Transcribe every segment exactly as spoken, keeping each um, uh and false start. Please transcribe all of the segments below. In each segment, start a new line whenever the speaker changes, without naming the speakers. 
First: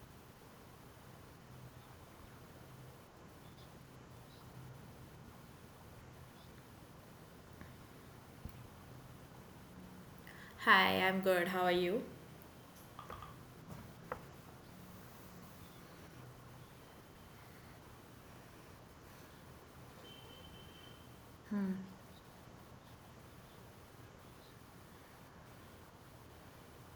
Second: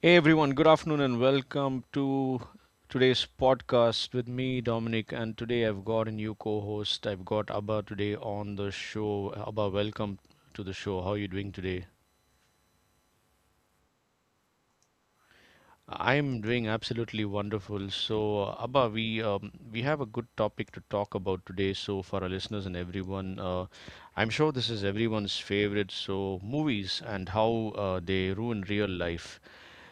Hey everyone, good afternoon and welcome to today's podcast with me, Dominic. And today I've got a new co host. I've got Abba today on the show. Abba, welcome to the show. How are you doing today?
Hi, I'm good. How are you?
I'm doing absolutely wonderful. So, uh, Abba, we um, we have a good topic to talk about today. So, for our listeners and everyone, uh, I'm sure this
Hmm.
is everyone's favorite. So, movies and how uh, they ruin real life.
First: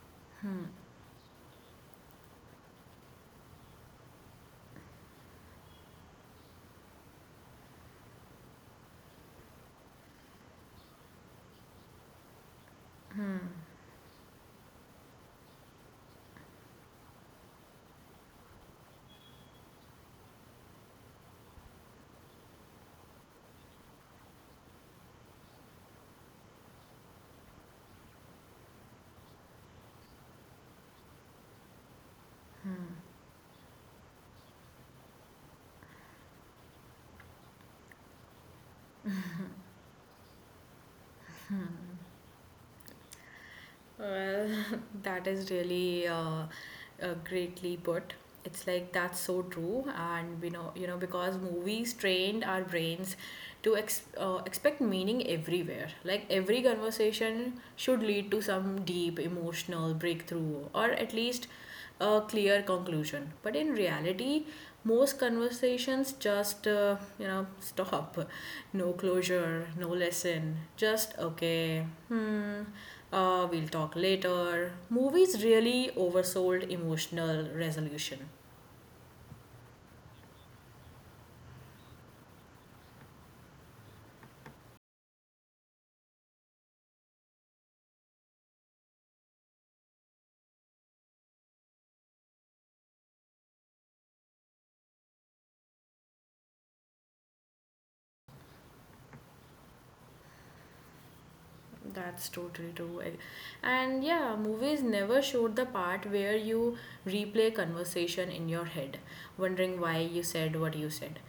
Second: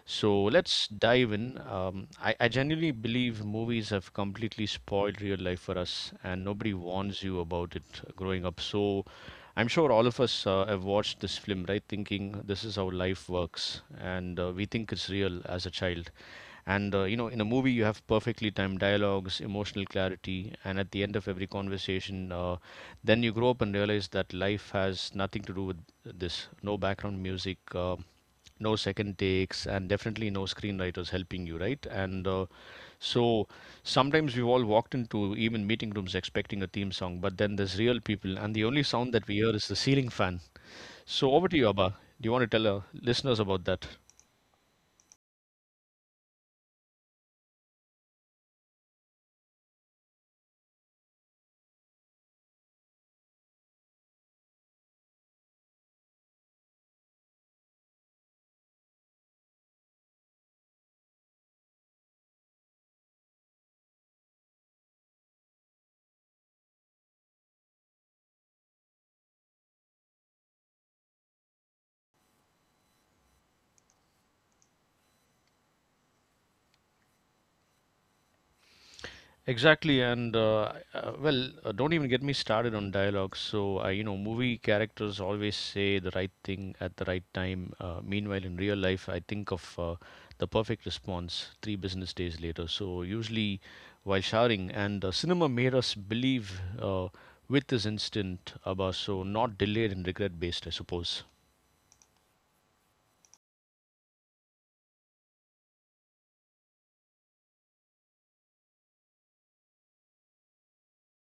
So
Hmm.
let's dive in. Um, I, I genuinely believe movies have completely spoiled real life for us, and nobody warns you about it growing up. So I'm sure all of us uh, have watched this film, right? Thinking this is how life
Hmm.
works, and uh, we think it's real as a child. And uh, you know, in a movie, you have perfectly timed dialogues, emotional clarity, and at the end of every conversation, uh, then you grow up and realize that life has nothing to do with this. No background music, uh, no second takes, and definitely no screenwriters helping you right, and uh, so sometimes we've all walked into even meeting rooms expecting a theme song, but then there's real people and the only sound that we hear is the ceiling fan. So over to you, Abba. Do you want to tell our listeners about that?
Well, that is really uh, uh, greatly put. It's like that's so true, and we know, you know, because movies trained our brains to ex uh, expect meaning everywhere. Like every conversation should lead to some deep emotional breakthrough, or at least a clear conclusion. But in reality, most conversations just uh, you know stop. No closure, no lesson. Just okay. Hmm. Uh, we'll talk later. Movies really oversold emotional resolution.
Exactly, and uh, uh, well, uh, don't even get me started on dialogue. So, uh, you know, movie characters always say the right thing at the right time. Uh, meanwhile, in real life, I think of uh, the perfect response three business days later. So, usually while showering, and uh, cinema made us believe uh, with this instant, Abba, so not delayed and regret based, I suppose.
That's totally true. I- And yeah, movies never showed the part where you replay conversation in your head, wondering why you said what you said.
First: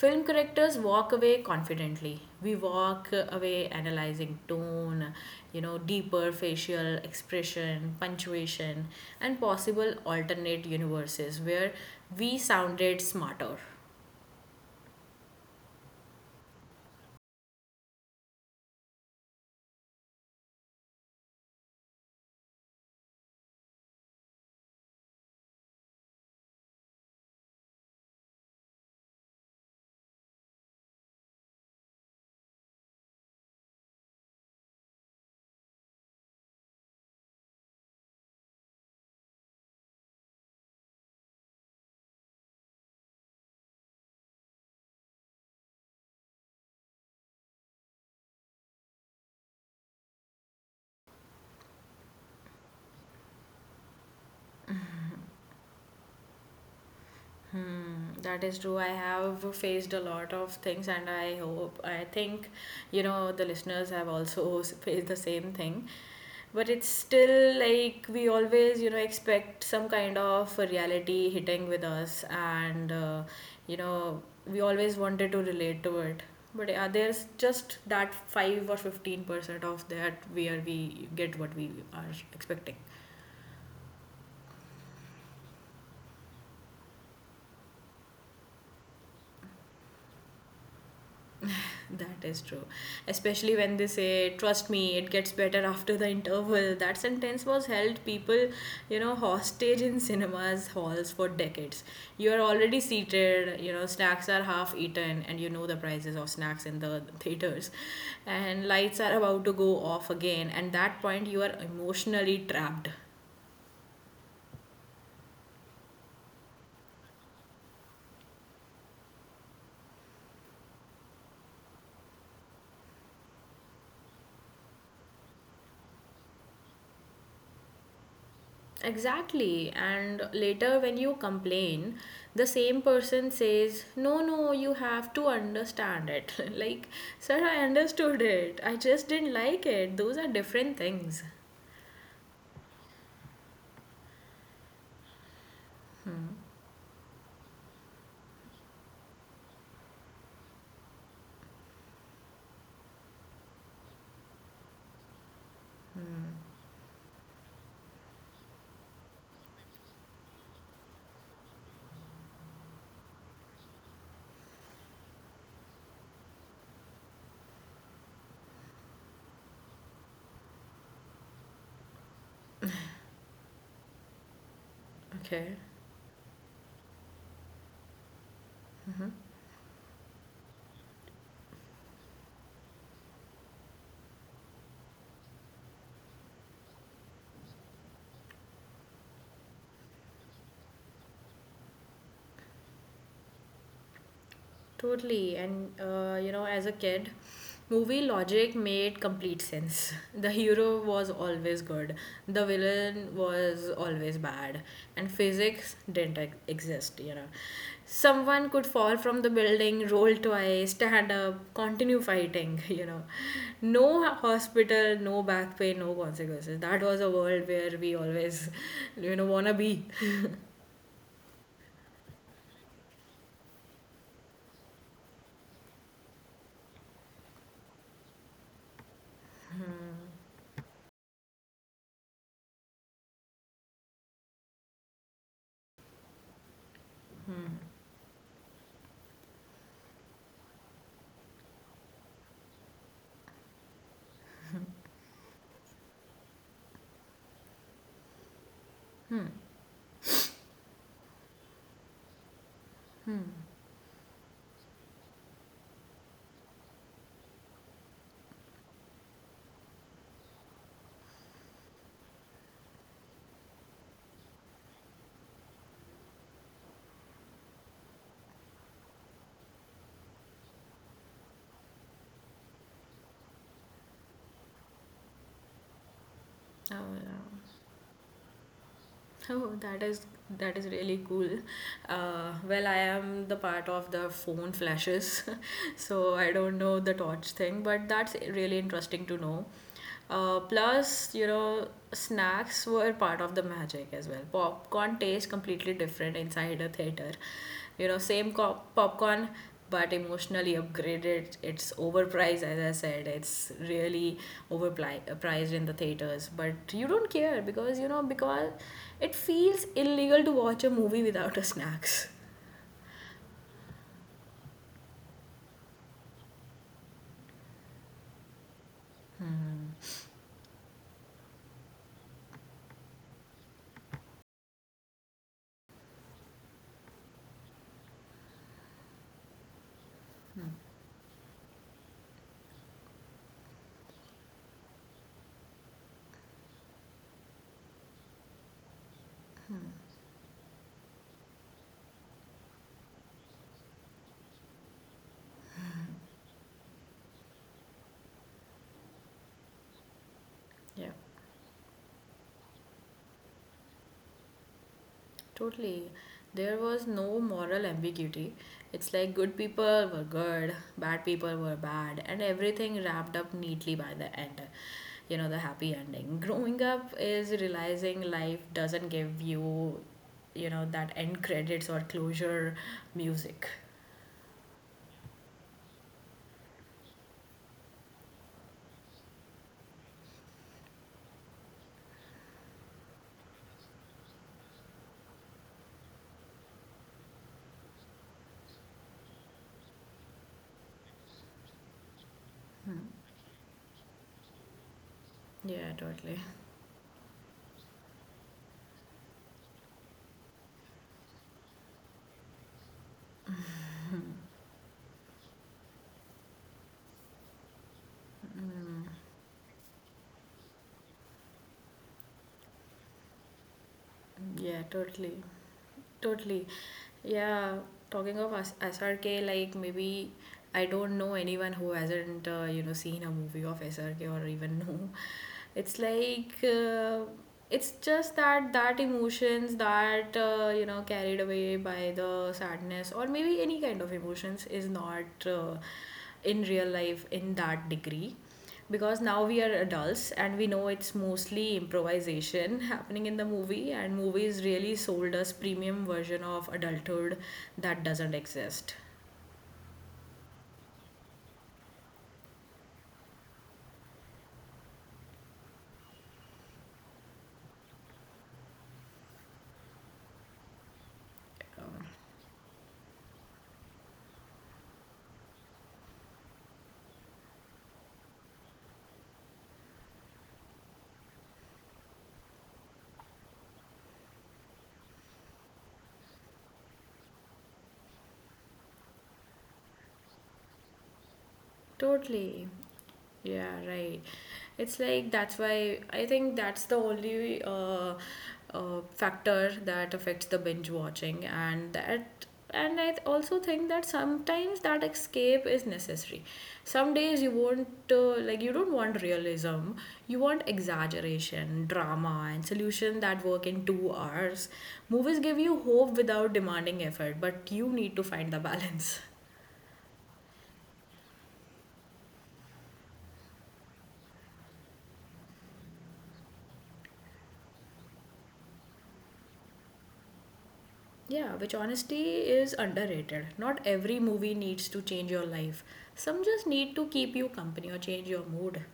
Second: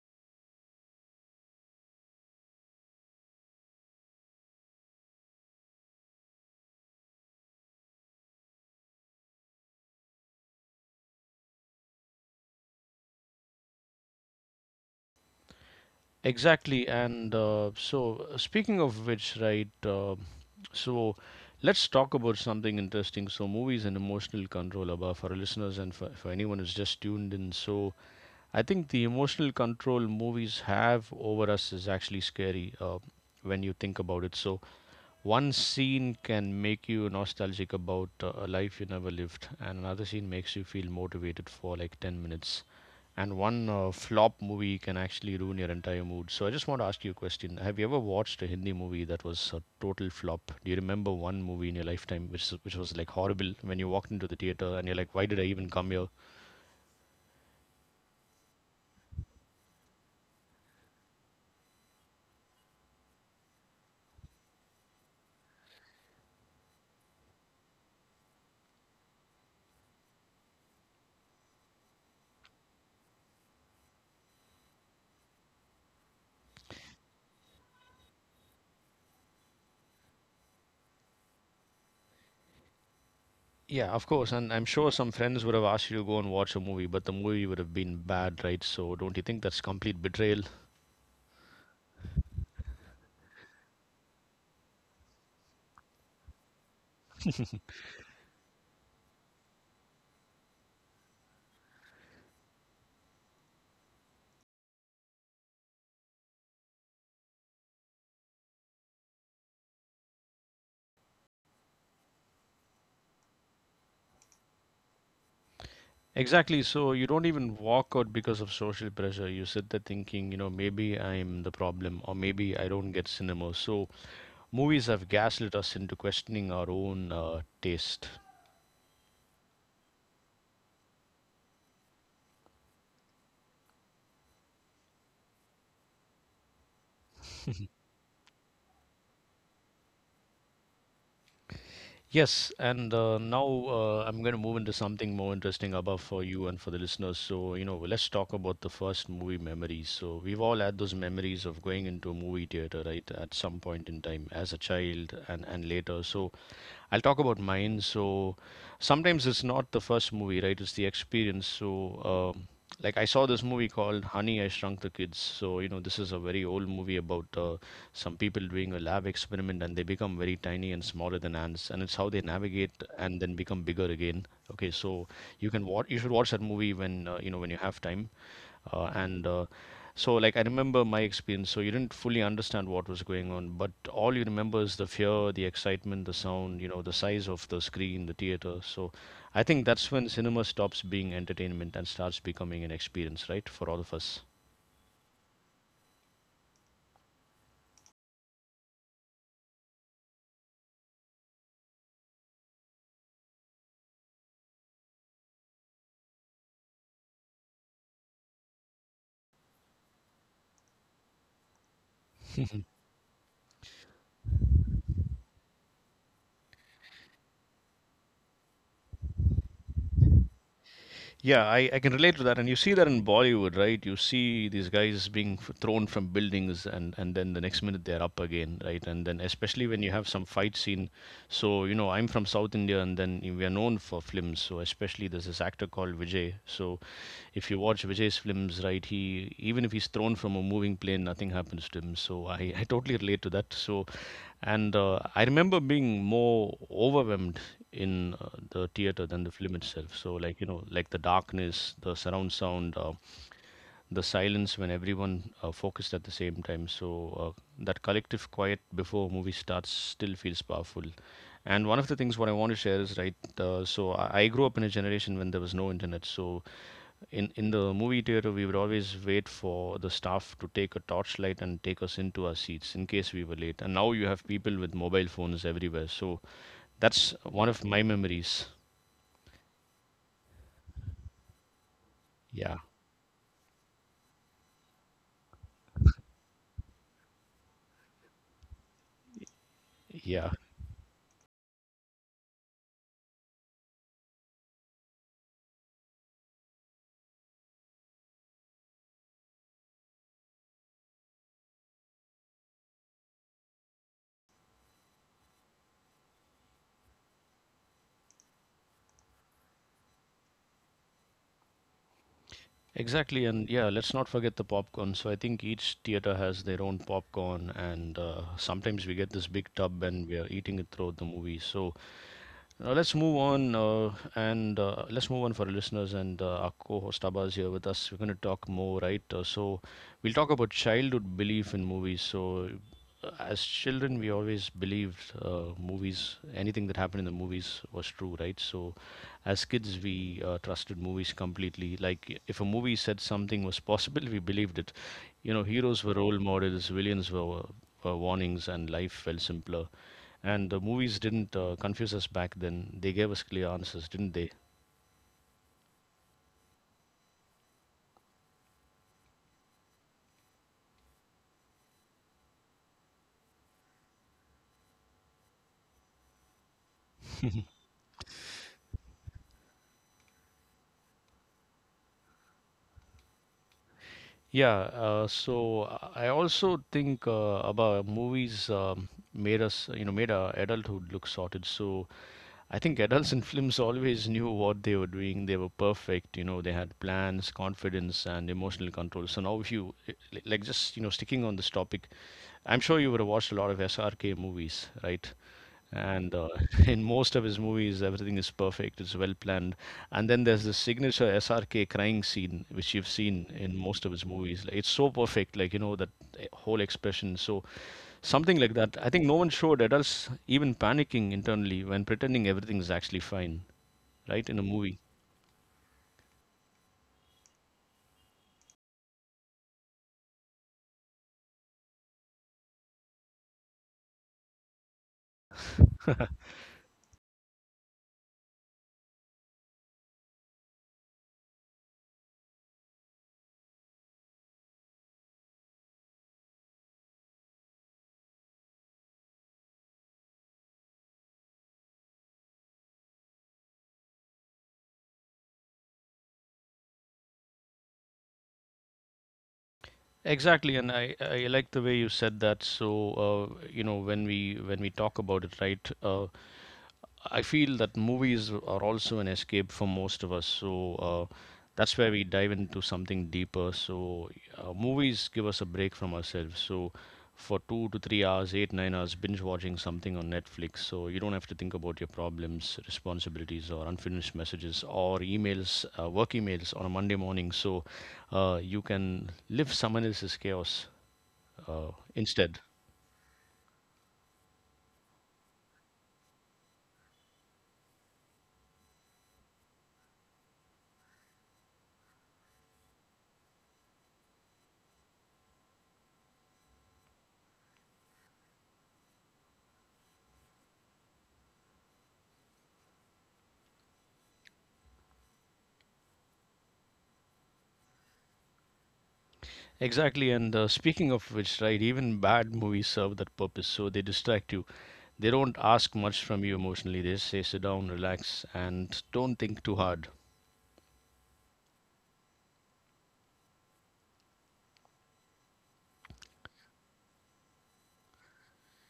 Film characters walk away confidently. We walk away analyzing tone, you know, deeper facial expression, punctuation, and possible alternate universes where we sounded smarter.
Exactly, and uh, so uh, speaking of which, right? Uh, So let's talk about something interesting. So movies and emotional control, Abba, for our listeners and for, for anyone who's just tuned in. So I think the emotional control movies have over us is actually scary uh, when you think about it. So one scene can make you nostalgic about uh, a life you never lived, and another scene makes you feel motivated for like ten minutes. And one uh, flop movie can actually ruin your entire mood. So I just want to ask you a question. Have you ever watched a Hindi movie that was a total flop? Do you remember one movie in your lifetime which which was like horrible when you walked into the theater and you're like, why did I even come here?
That is true. I have faced a lot of things, and I hope, I think, you know, the listeners have also faced the same thing. But it's still like we always, you know, expect some kind of a reality hitting with us, and, uh, you know, we always wanted to relate to it. But uh, there's just that five or fifteen percent of that where we get what we are expecting.
Yeah, of course. And I'm sure some friends would have asked you to go and watch a movie, but the movie would have been bad, right? So don't you think that's complete betrayal?
That is true. Especially when they say, trust me, it gets better after the interval. That sentence was held people, you know, hostage in cinemas halls for decades. You are already seated, you know, snacks are half eaten, and you know the prices of snacks in the theaters. And lights are about to go off again. And that point, you are emotionally trapped.
Exactly. So you don't even walk out because of social pressure. You sit there thinking, you know, maybe I'm the problem, or maybe I don't get cinema. So movies have gaslit us into questioning our own uh, taste.
Exactly. And later, when you complain, the same person says, no, no, you have to understand it. Like, sir, I understood it. I just didn't like it. Those are different things.
Yes, and uh, now uh, I'm going to move into something more interesting above for
Hmm.
you and for the listeners. So, you know, let's talk about the first movie memories. So, we've all had those memories of going into a movie theater, right, at some point in time as a child, and, and later. So, I'll talk about mine. So, sometimes it's not the first movie, right? It's the experience. So, um, like I saw this movie called Honey, I Shrunk the Kids. So, you know, this is a very old movie about uh, some people doing a lab experiment and they become very tiny and smaller than ants, and it's how they navigate and then become bigger again. Okay, so you
Okay.
can watch, you should watch that movie when uh, you know, when you have time, uh, and uh, so like I remember my experience. So you didn't fully understand what was going on, but all you remember is the fear, the excitement, the sound, you know, the size of the screen, the theater. So I think that's when cinema stops being entertainment and starts becoming an experience, right, for all of us.
Totally. And, uh, you know, as a kid, movie logic made complete sense. The hero was always good, the villain was always bad, and physics didn't ex- exist, you know. Someone could fall from the building, roll twice, stand up, continue fighting, you know. No hospital, no back pain, no consequences. That was a world where we always, you know, wanna be.
Yeah, I, I can relate to that. And you see that in Bollywood, right? You see these guys being f- thrown from buildings, and, and then the next minute they're up again, right? And then especially when you have some fight scenes. So, you know, I'm from South India, and then we are known for films. So, especially there's this actor called Vijay. So, if you watch Vijay's films, right, he, even if he's thrown from a moving plane, nothing happens to him. So, I, I totally relate to that. So, and uh, I remember being more overwhelmed in uh, the theater
Hmm.
than the film itself. So, like, you know, like the darkness, the surround sound, uh, the silence when everyone uh, focused at the same time. So uh, that collective quiet before a movie starts still feels powerful. And one of the things what I want to share is right. Uh, so I I grew up in a generation when there was no internet. So in in the movie theater, we would always wait for the staff to take a torchlight and take us into our seats in case we were late. And now you have people with mobile phones everywhere. So
Oh,
that's
yeah.
one of my memories.
Oh, that is that is really cool. Uh,
Yeah,
well, I am the part of the phone flashes, so I don't know the torch thing, but that's really interesting to know.
yeah,
Uh, plus, you know, snacks were part of the magic as well. Popcorn tastes completely different inside a theater, you know same co- popcorn but emotionally upgraded. It's overpriced, as I said. It's really overpriced in the theaters, but you don't care, because you know, because it feels illegal to watch a movie without a snacks.
exactly. And yeah, let's not forget the popcorn. So I think each theater has their own popcorn, and uh, sometimes we get this big tub and we are eating it throughout the movie. So. Now let's move on uh, and uh, let's move on for our listeners, and uh, our co-host Abba is here with us. We're going to talk more, right? Uh, so we'll talk about childhood belief in movies. So uh, as children, we always believed uh, movies, anything that happened in the movies was true, right? So as kids, we uh, trusted movies completely. Like if a movie said something was possible, we believed it. You know, heroes were role models, villains were, were warnings, and life felt simpler. And the
Yeah.
movies didn't uh, confuse us back then. They gave us clear answers, didn't they?
Totally. There was no moral ambiguity. It's like good people were good, bad people were bad, and everything wrapped up neatly by the end. You know, the happy ending. Growing up is realizing life doesn't give you, you know, that end credits or closure music.
Yeah. Uh, so I also think uh, about movies um, made us, you know, made our adulthood look sorted. So I think adults in films always knew what they were doing. They were perfect. You know, they had plans, confidence, and emotional control. So now, if you like, just you know, sticking on this topic, I'm sure you would have watched a lot of S R K movies, right?
Yeah,
And
totally.
uh, in most of his movies, everything is perfect. It's well planned. And then there's the signature S R K crying scene, which you've seen in most of his movies. Like, it's so perfect, like you know that eh, whole expression. So something like that. I think no one showed adults even panicking internally when pretending everything is actually fine, right, in a
Yeah,
movie.
totally. Totally. Yeah, talking of S- SRK, like maybe I don't know anyone who hasn't, uh, you know, seen a movie of S R K or even know. It's like, uh, it's just that that emotions that, uh, you know, carried away by the sadness or maybe any kind of emotions is not uh, in real life in that degree, because now we are adults and we know it's mostly improvisation happening in the movie. And movies really sold us premium version of adulthood that doesn't exist.
Exactly, and I, I like the way you said that. So, uh, you know, when we when we talk about it, right? Uh, I feel that movies are also an escape for most of us. So uh, that's
Um,
where we dive into something deeper. So uh, movies give us a break from ourselves. So for two to three hours, eight, nine hours, binge watching something on Netflix. So you don't have to think about your problems, responsibilities, or unfinished messages or emails, uh, work emails on a Monday morning. So uh, you can live someone else's chaos uh, instead.
Totally. Yeah, right. It's like that's why I think that's the only uh, uh, factor that affects the binge watching, and that and I th- also think that sometimes that escape is necessary. Some days you want uh, like you don't want realism, you want exaggeration, drama, and solution that work in two hours. Movies give you hope without demanding effort, but you need to find the balance.
Exactly, and uh, speaking of which, right, even bad movies serve that purpose. So they distract you. They don't ask much from you emotionally. They just say, sit down, relax, and don't think too hard.
Yeah, which honesty is underrated. Not every movie needs to change your life. Some just need to keep you company or change your mood.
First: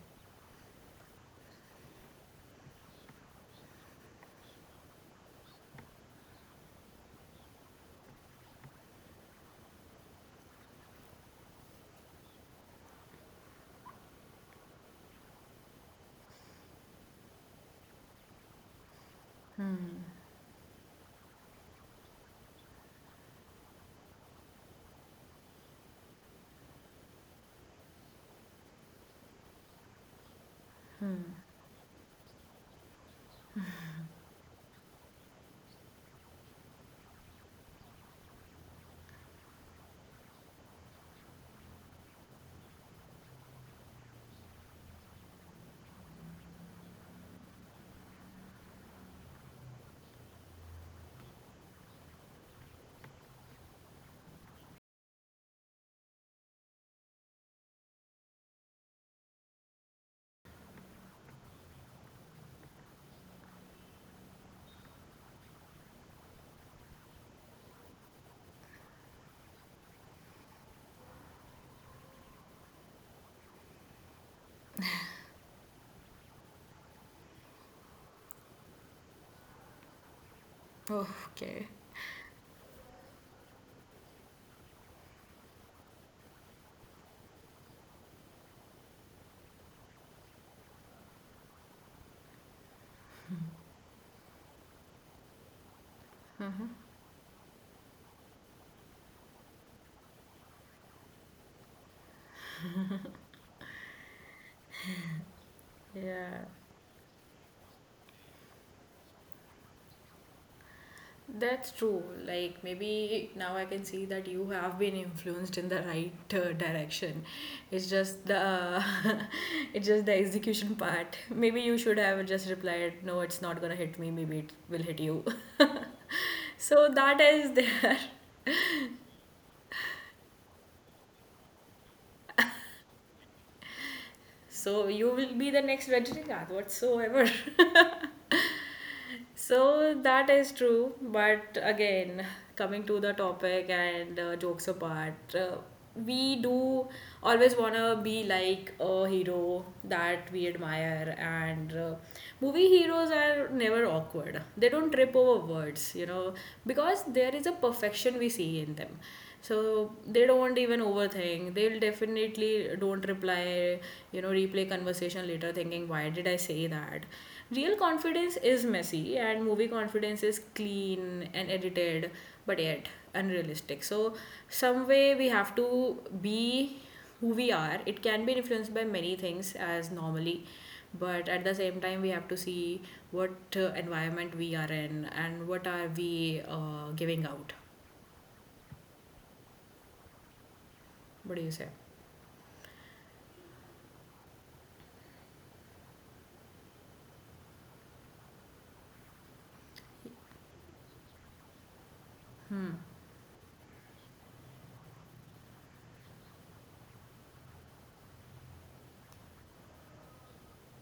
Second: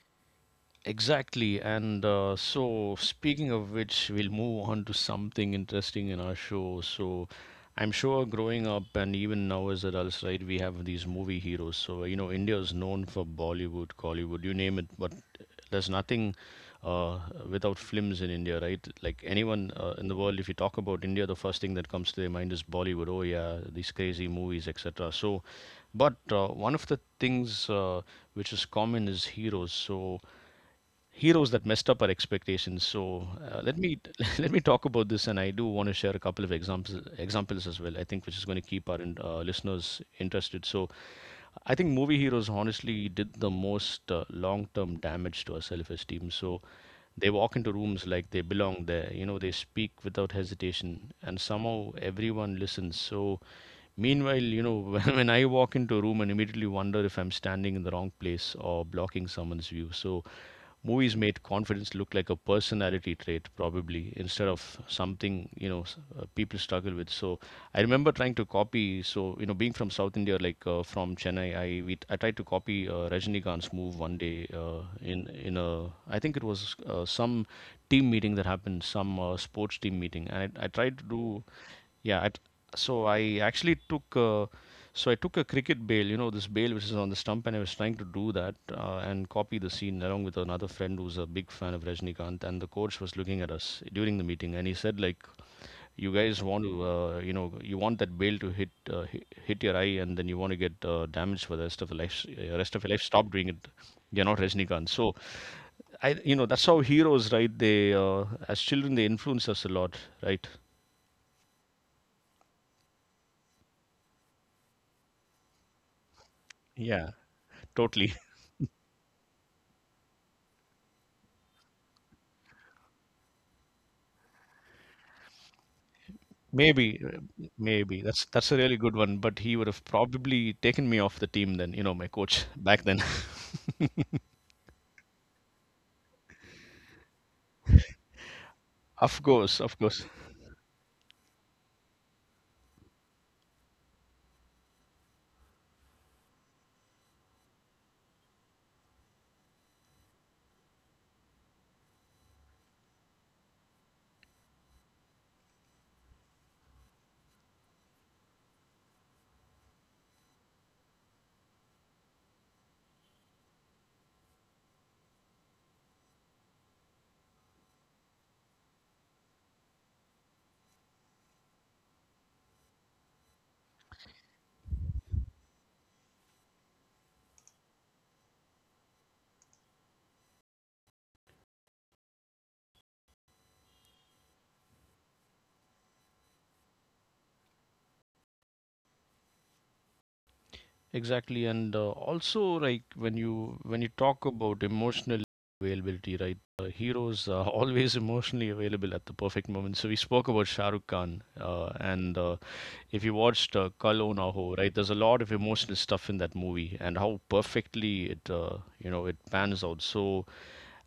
Exactly. And uh, so, speaking of which, we'll move on to something interesting in our show. So, I'm sure growing up and even now as adults, right, we have these movie heroes. So, you know, India is known for Bollywood, Collywood, you name it, but there's nothing uh, without films in India, right? Like anyone uh, in the world, if you talk about India, the first thing that comes to their mind is Bollywood. Oh, yeah, these crazy movies, et cetera. So, but uh, one of the things uh, which is common is heroes. So,
Hmm.
heroes that messed up our expectations. So uh, let me let me talk about this, and I do want to share a couple of examples examples as well. I think which is going to keep our in- uh, listeners interested. So I think movie heroes honestly did the most uh, long term damage to our self esteem. So they walk into rooms like they belong there. You know, they speak without hesitation, and somehow everyone listens. So, meanwhile, you know, when, when I walk into a room and immediately wonder if I'm standing in the wrong place or blocking someone's view. So, movies made confidence look like a personality trait probably instead of something you know s- uh, people struggle with. So I remember trying to copy. So you know being from South India, like uh, from Chennai, i we, i tried to copy uh, Rajinikanth's move one day, uh, in in a, I think think it was, uh, some team meeting that happened, some uh, sports team meeting, and I, I tried to do.
Okay.
Yeah. I, t- so I actually took uh, so I took a cricket bail, you know, this bail which is on the stump, and I was trying to do that uh, and copy the scene along with another friend who's a big fan of Rajnikant, and the coach was looking at us during the meeting, and he said, like, "You guys want to, uh, you know you want that bail to hit, uh, hi- hit your eye, and then you want to get uh, damaged for the rest of the life uh, rest of your life. Stop doing it. You're not Rajnikant." So I you know
Yeah,
that's how heroes, right? They, uh, as children, they influence us a lot, right?
that's true. Like maybe now I can see that you have been influenced in the right uh,
Yeah,
direction. It's
totally.
just the it's just the execution part. Maybe you should have just replied, "No, it's not gonna hit me. Maybe it will hit you." So
Maybe,
that
uh,
is there.
maybe that's that's a really good one. But he would have probably taken me off the team then. You know, my coach back then.
So you will be the next Rajinikanth whatsoever.
Of course, of
So
course.
that is true, but again, coming to the topic and uh, jokes apart, uh, we do always want to be like a hero that we admire, and uh, movie heroes are never awkward. They don't trip over words, you know, because there is a perfection we see in them. So they don't even overthink. They'll definitely don't reply, you know, replay conversation later thinking, why did I say that? Real confidence is messy, and movie confidence is clean and edited, but yet unrealistic. So, some way we have to be who we are. It can be influenced by many things, as normally, but at the same time, we have to see what uh, environment we are in and what are we uh, giving out. What do you
Exactly,
say?
and uh, also, like, when you when you talk about emotional availability, right? Uh, heroes are always emotionally available at the perfect moment. So we spoke about Shah Rukh Khan, uh, and uh,
Hmm.
if you watched uh, Kal Ho Na Ho, right, there's a lot of emotional stuff in that movie, and how perfectly it, uh, you know, it pans out. So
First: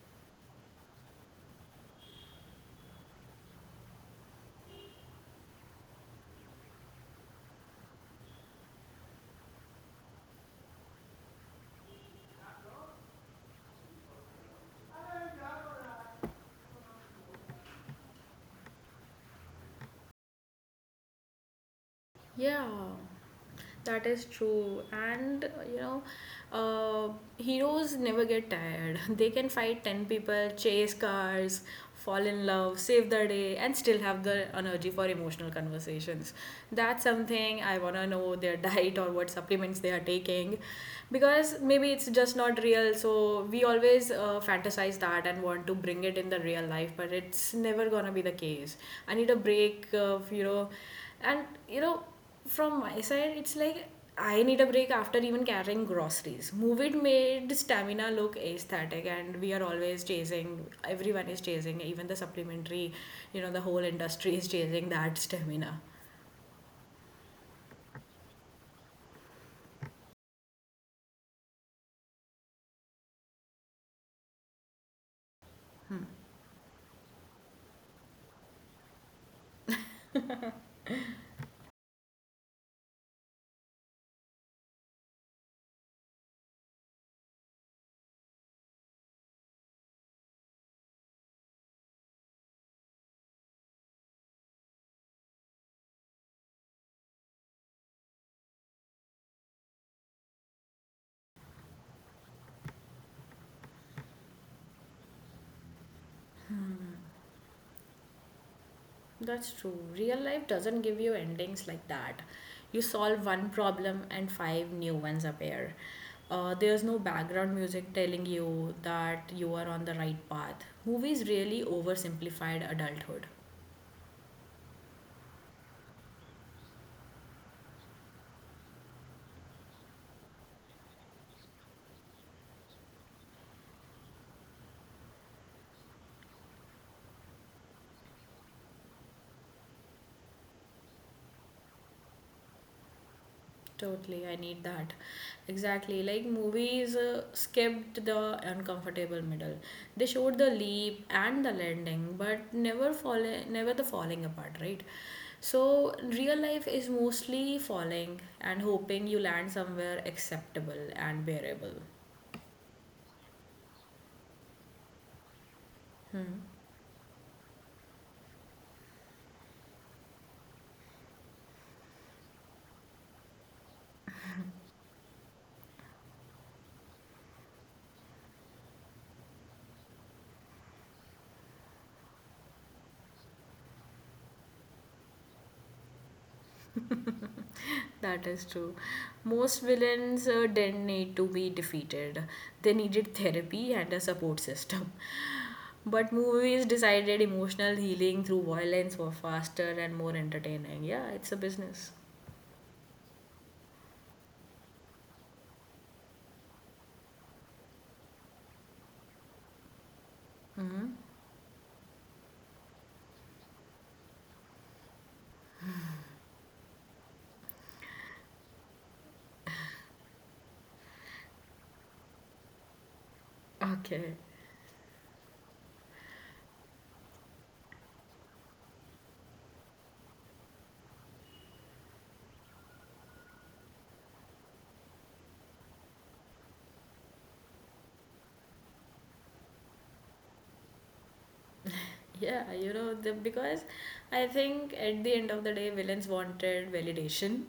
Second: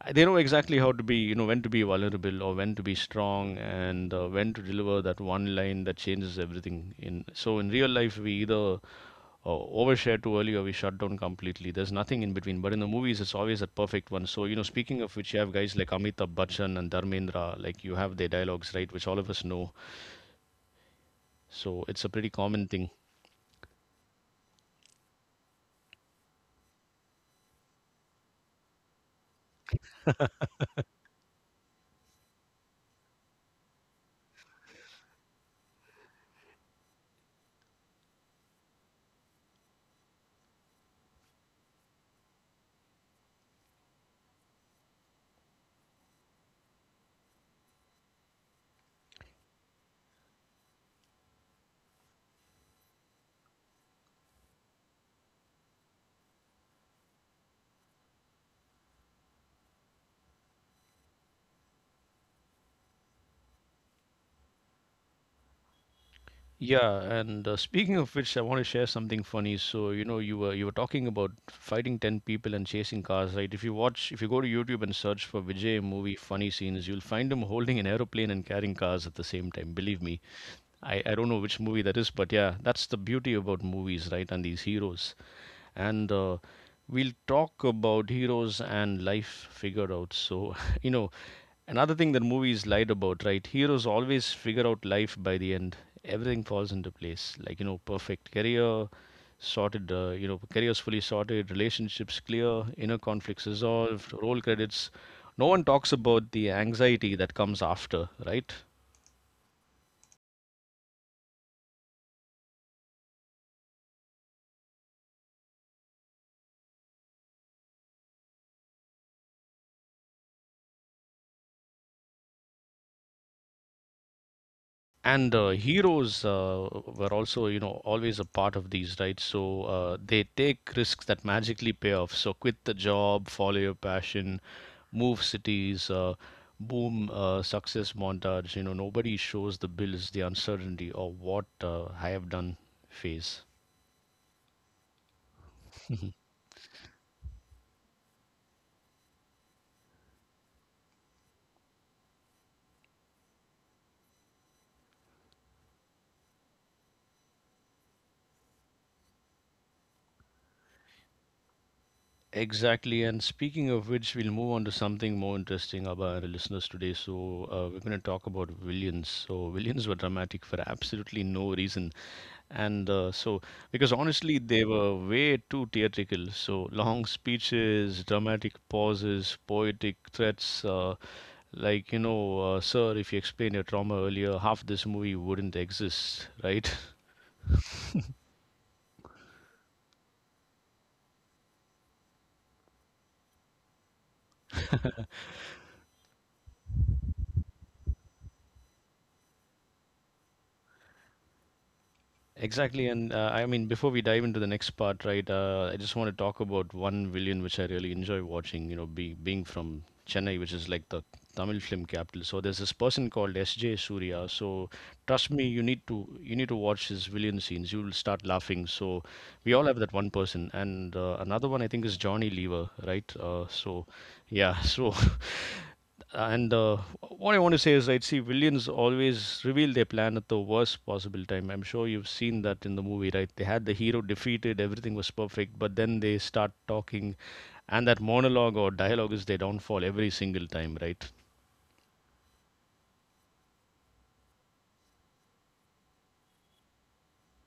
uh, they know exactly how to be, you know, when to be vulnerable or when to be strong, and uh, when to deliver that one line that changes everything. In so in real life, we either uh, overshare too early or we shut down completely. There's nothing in between. But in the movies, it's always that perfect one. So, you know, speaking of which, you have guys like Amitabh Bachchan and Dharmendra, like you have their dialogues, right, which all of us know. So it's a pretty
Yeah.
common thing.
That is true, and you know, uh, heroes never get tired. They can fight ten people, chase cars, fall in love, save the day, and still have the energy for emotional conversations. That's something I want to know, their diet or what supplements they are taking, because maybe it's just not real. So we always uh, fantasize that and want to bring it in the real life, but it's never gonna be the case. I need a break of, you know, and you know, from my side, it's like I need a break after even carrying groceries. Movie made stamina look aesthetic, and we are always chasing. Everyone is chasing, even the supplementary. You know, the whole industry is chasing that stamina.
Yeah, and uh, speaking of which, I want to share something funny. So, you know, you were you were talking about fighting ten people and chasing cars, right? If you watch, if you go to YouTube and search for Vijay movie funny scenes, you'll find him holding an aeroplane and carrying cars at the same time. Believe me. I, I don't know which movie that is, but yeah, that's the beauty about movies, right? And these heroes. And uh, we'll talk about heroes and life figured out. So, you know, another thing that movies lied about, right? Heroes always figure out life by the end. Everything falls into place. Like, you know, perfect career, sorted, uh, you know, careers fully sorted, relationships clear, inner conflicts resolved, role credits. No one talks about the anxiety that comes after, right?
That's true. Real life doesn't give you endings like that. You solve one problem and five new ones appear. Uh, there's no background music telling you that you are on the right path. Movies really oversimplified adulthood.
And uh, heroes uh, were also, you know, always a part of these, right? So uh, they take risks that magically pay off. So quit the job, follow your passion, move cities, uh, boom, uh, success montage. You know, nobody shows the bills, the uncertainty, or what, uh, I have done phase.
Totally, I need that. Exactly. Like movies uh, skipped the uncomfortable middle. They showed the leap and the landing, but never falling, never the falling apart, right? So real life is mostly falling and hoping you land somewhere acceptable and bearable.
Exactly. And speaking of which, we'll move on to something more interesting about our
Hmm.
listeners today. So, uh, we're going to talk about villains. So, villains were dramatic for absolutely no reason. And uh, so, because honestly, they were way too theatrical. So, long speeches, dramatic pauses, poetic threats. Uh, like, you know, uh, sir, if you explained your trauma earlier, half this movie wouldn't exist, right?
That is true. Most villains uh, didn't need to be defeated. They needed therapy and a support system. But movies decided emotional healing through violence were faster and more entertaining. Yeah, it's a business.
Exactly, and uh, I mean, before we dive into the next part, right? Uh, I just want to talk about one villain which I really enjoy watching. You know, be, being from Chennai, which is like
Hmm.
the Tamil film capital. So there's this person called S J. Surya. So trust me, you need to you need to watch his villain scenes. You will start laughing. So we all have that one person, and uh, another one I think is Johnny Lever, right? Uh, so
Okay.
yeah, so and uh, what I want to say is, right, see, villains always reveal their plan at the worst possible time. I'm sure you've seen that in the movie, right? They had the hero defeated, everything was perfect, but then they start talking, and that monologue or dialogue is their downfall every single time, right?
Yeah, you know, the, because I think at the end of the day villains wanted validation.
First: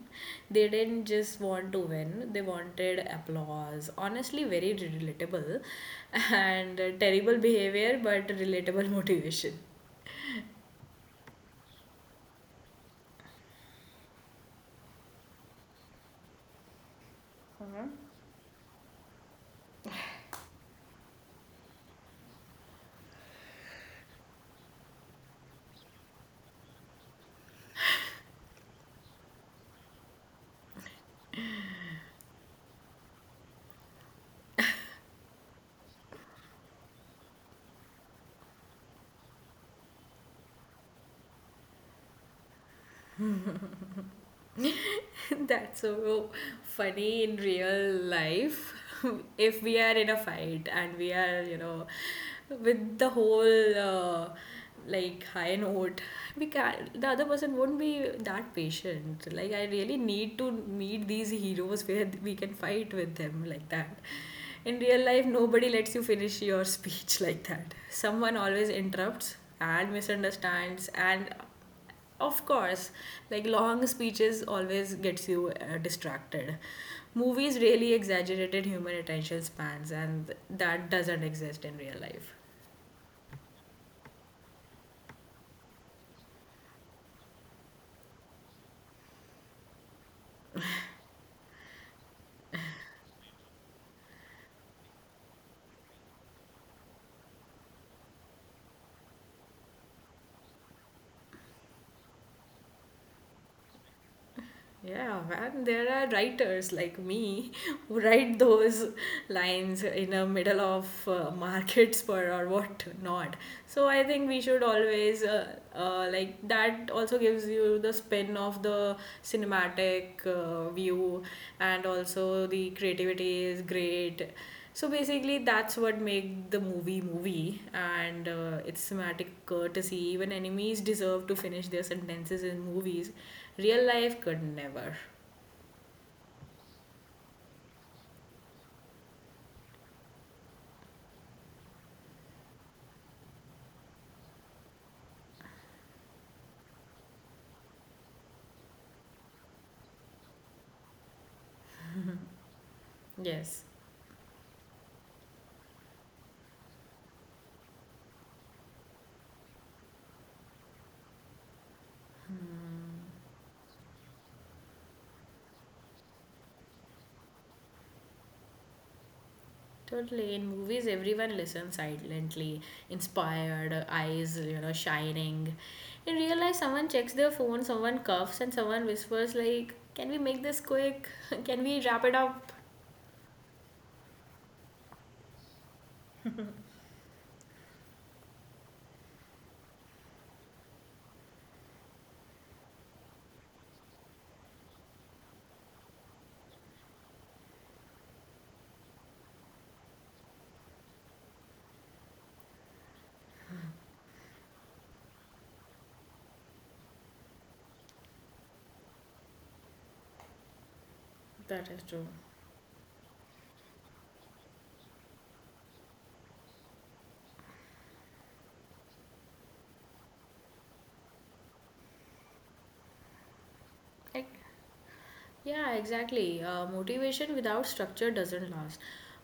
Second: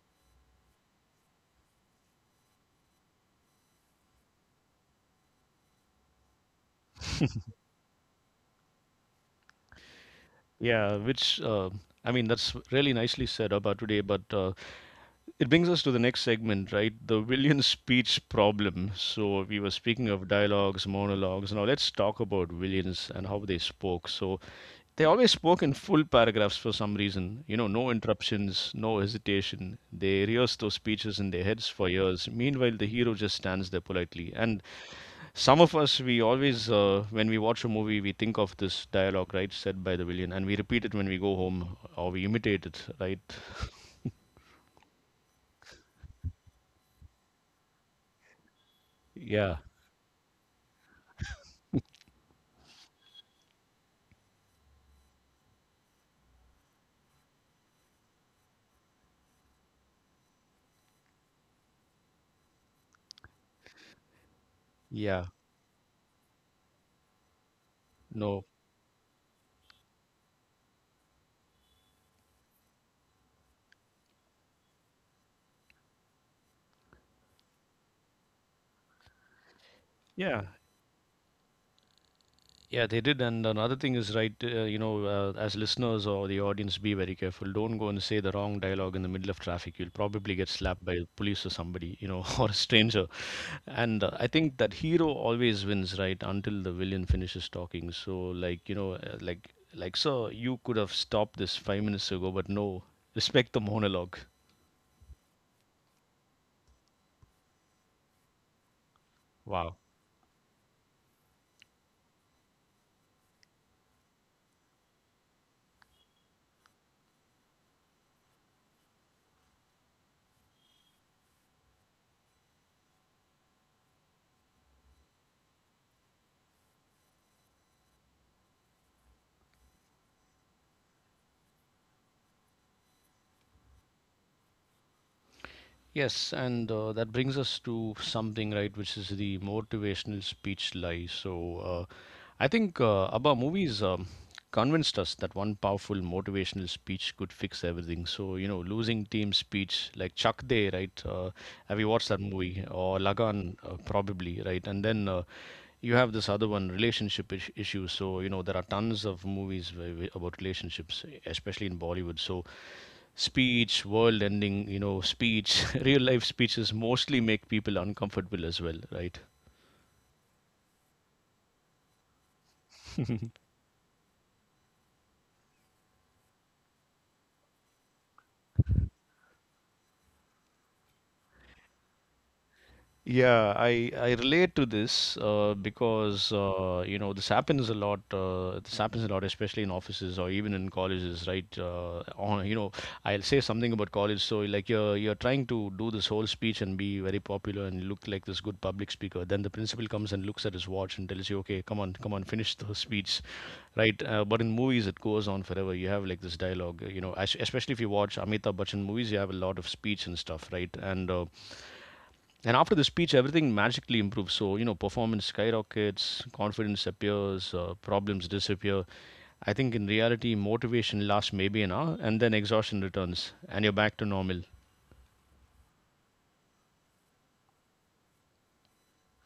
They didn't just want to win, they wanted applause. Honestly very relatable, and uh, terrible behavior but relatable motivation.
Yeah, which, uh, I mean, that's really nicely said about today, but uh, it brings us to the next segment, right? The villain speech problem. So we were speaking of dialogues, monologues. Now let's talk about villains and how they spoke. So they always spoke in full paragraphs for some reason. You know, no interruptions, no hesitation. They rehearse those speeches in their heads for years. Meanwhile, the hero just stands there politely. And some of us, we always, uh, when we watch a movie, we think of this dialogue, right, said by the villain, and we repeat it when we go home or we imitate it, right?
That's so funny in real life.
Yeah,
If we are in a fight and we are, you know, with the whole uh, like high note, we can the other person won't be that patient. Like I really need to meet these heroes where we can fight with them like that. In real life,
yeah,
nobody lets you finish your speech like that. Someone
no,
always interrupts and misunderstands. And of course, like long speeches always gets you uh, distracted. Movies really exaggerated human attention spans, and
yeah.
that doesn't exist in real life.
Yeah, they did. And another thing is, right, uh, you know, uh, as listeners or the audience, be very careful. Don't go and say the wrong dialogue in the middle of traffic. You'll probably get slapped by the police or somebody, you know, or a stranger. And uh, I think that hero always wins, right, until the villain finishes talking. So, like, you know, uh, like, like, sir, you could have stopped this five minutes ago, but no, respect the monologue.
Yeah, man, there are writers like me who write those
Wow.
lines in the middle of uh, market spur or what not. So I think we should always uh, uh, like that also gives you the spin of the cinematic uh, view, and also the creativity is great. So basically, that's what make the movie movie, and uh, it's thematic courtesy. Even enemies deserve to finish their sentences in movies. Real life could never.
Yes, and uh, that brings us to something, right, which is the motivational speech lie. So, uh, I think uh, ABBA movies um, convinced us that one powerful motivational speech could fix everything. So, you know, losing team speech like Chak De, right? Uh, have you watched that movie? Or Lagan,
Yes,
uh, probably, right? And then uh, you have this other one, relationship is- issues. So, you know, there are tons of movies where, about relationships, especially in Bollywood. So, speech, world ending, you know, speech, real life speeches mostly make people uncomfortable as well, right?
totally. In movies, everyone listens silently, inspired, uh, eyes you know shining. In real life, someone checks their phone, someone coughs, and someone whispers like, "Can we make this quick? Can we wrap it up?"
Yeah, I I relate to this uh, because uh, you know this happens a lot. Uh, this happens a lot, especially in offices or even in colleges, right? Uh, on you know, I'll say something about college. So like you're you're trying to do this whole speech and be very popular and look like this good public speaker. Then the principal comes and looks at his watch and tells you, "Okay, come on, come on, finish the speech," right? Uh, but in movies, it goes on forever. You have like this dialogue, uh, you know, es- especially if you watch Amitabh Bachchan movies, you have a lot of speech and stuff, right? And uh,
That is true.
and after the speech, everything magically improves. So, you know, performance skyrockets, confidence appears, uh, problems disappear. I think in reality, motivation lasts maybe an hour and then exhaustion returns and you're back to
Like,
normal.
yeah, exactly. Uh, motivation without structure doesn't last.